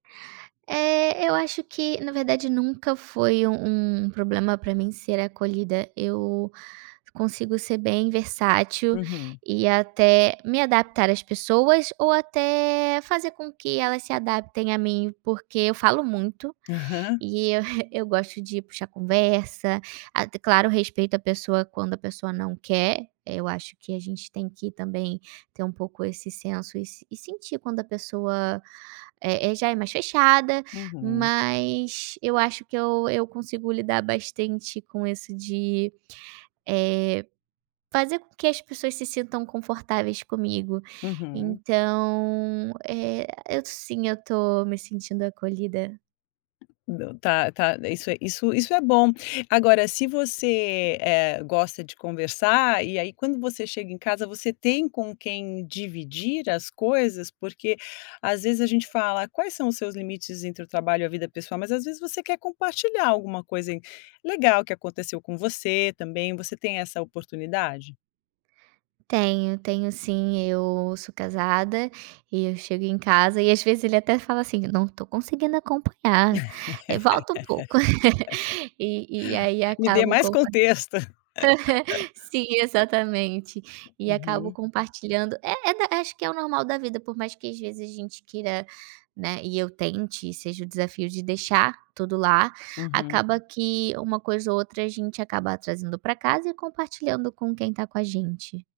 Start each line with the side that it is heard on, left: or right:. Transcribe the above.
right: Eh, eu acho que, na verdade, nunca foi um um problema pra mim ser acolhida, eu consigo ser bem versátil
left: Uhum.
right: e até me adaptar às pessoas ou até fazer com que elas se adaptem a mim, porque eu falo muito,
left: Aham.
right: e eu eu gosto de puxar conversa. Ah, claro respeito à pessoa quando a pessoa não quer, eu acho que a gente tem que também ter um pouco esse senso e sentir quando a pessoa, eh eh, já é mais fechada.
left: Uhum.
right: Mas eu acho que eu eu consigo lidar bastante com isso de, eh, fazer com que as pessoas se sintam confortáveis comigo.
left: Uhum.
right: Então, eh, eu sim, eu tô me sentindo acolhida.
left: Tá, tá, e isso é isso. Agora, se você, eh, gosta de conversar e aí, quando você chega em casa, você tem com quem dividir as coisas? Porque, às vezes, a gente fala: "Quais são os seus limites entre o trabalho e a vida pessoal?", mas às vezes, você quer compartilhar alguma coisa legal que aconteceu com você também, você tem essa oportunidade?
right: Tenho, tenho sim. Eu sou casada e eu chego em casa e, às vezes, ele até fala assim: "Não tô conseguindo acompanhar, volta um pouco." E e aí
left: Me dê
right: acabo
left: mais
right: compa
left: contexto.
right: sim, exatamente, e acabo
left: Uhum.
right: compartilhando. É da acho que é o normal da vida, por mais que, às vezes, a gente queira, né, e eu tente e seja o desafio de deixar tudo lá,
left: Uhum.
right: acaba que uma coisa ou outra a gente acaba trazendo pra casa e compartilhando com quem está com a gente.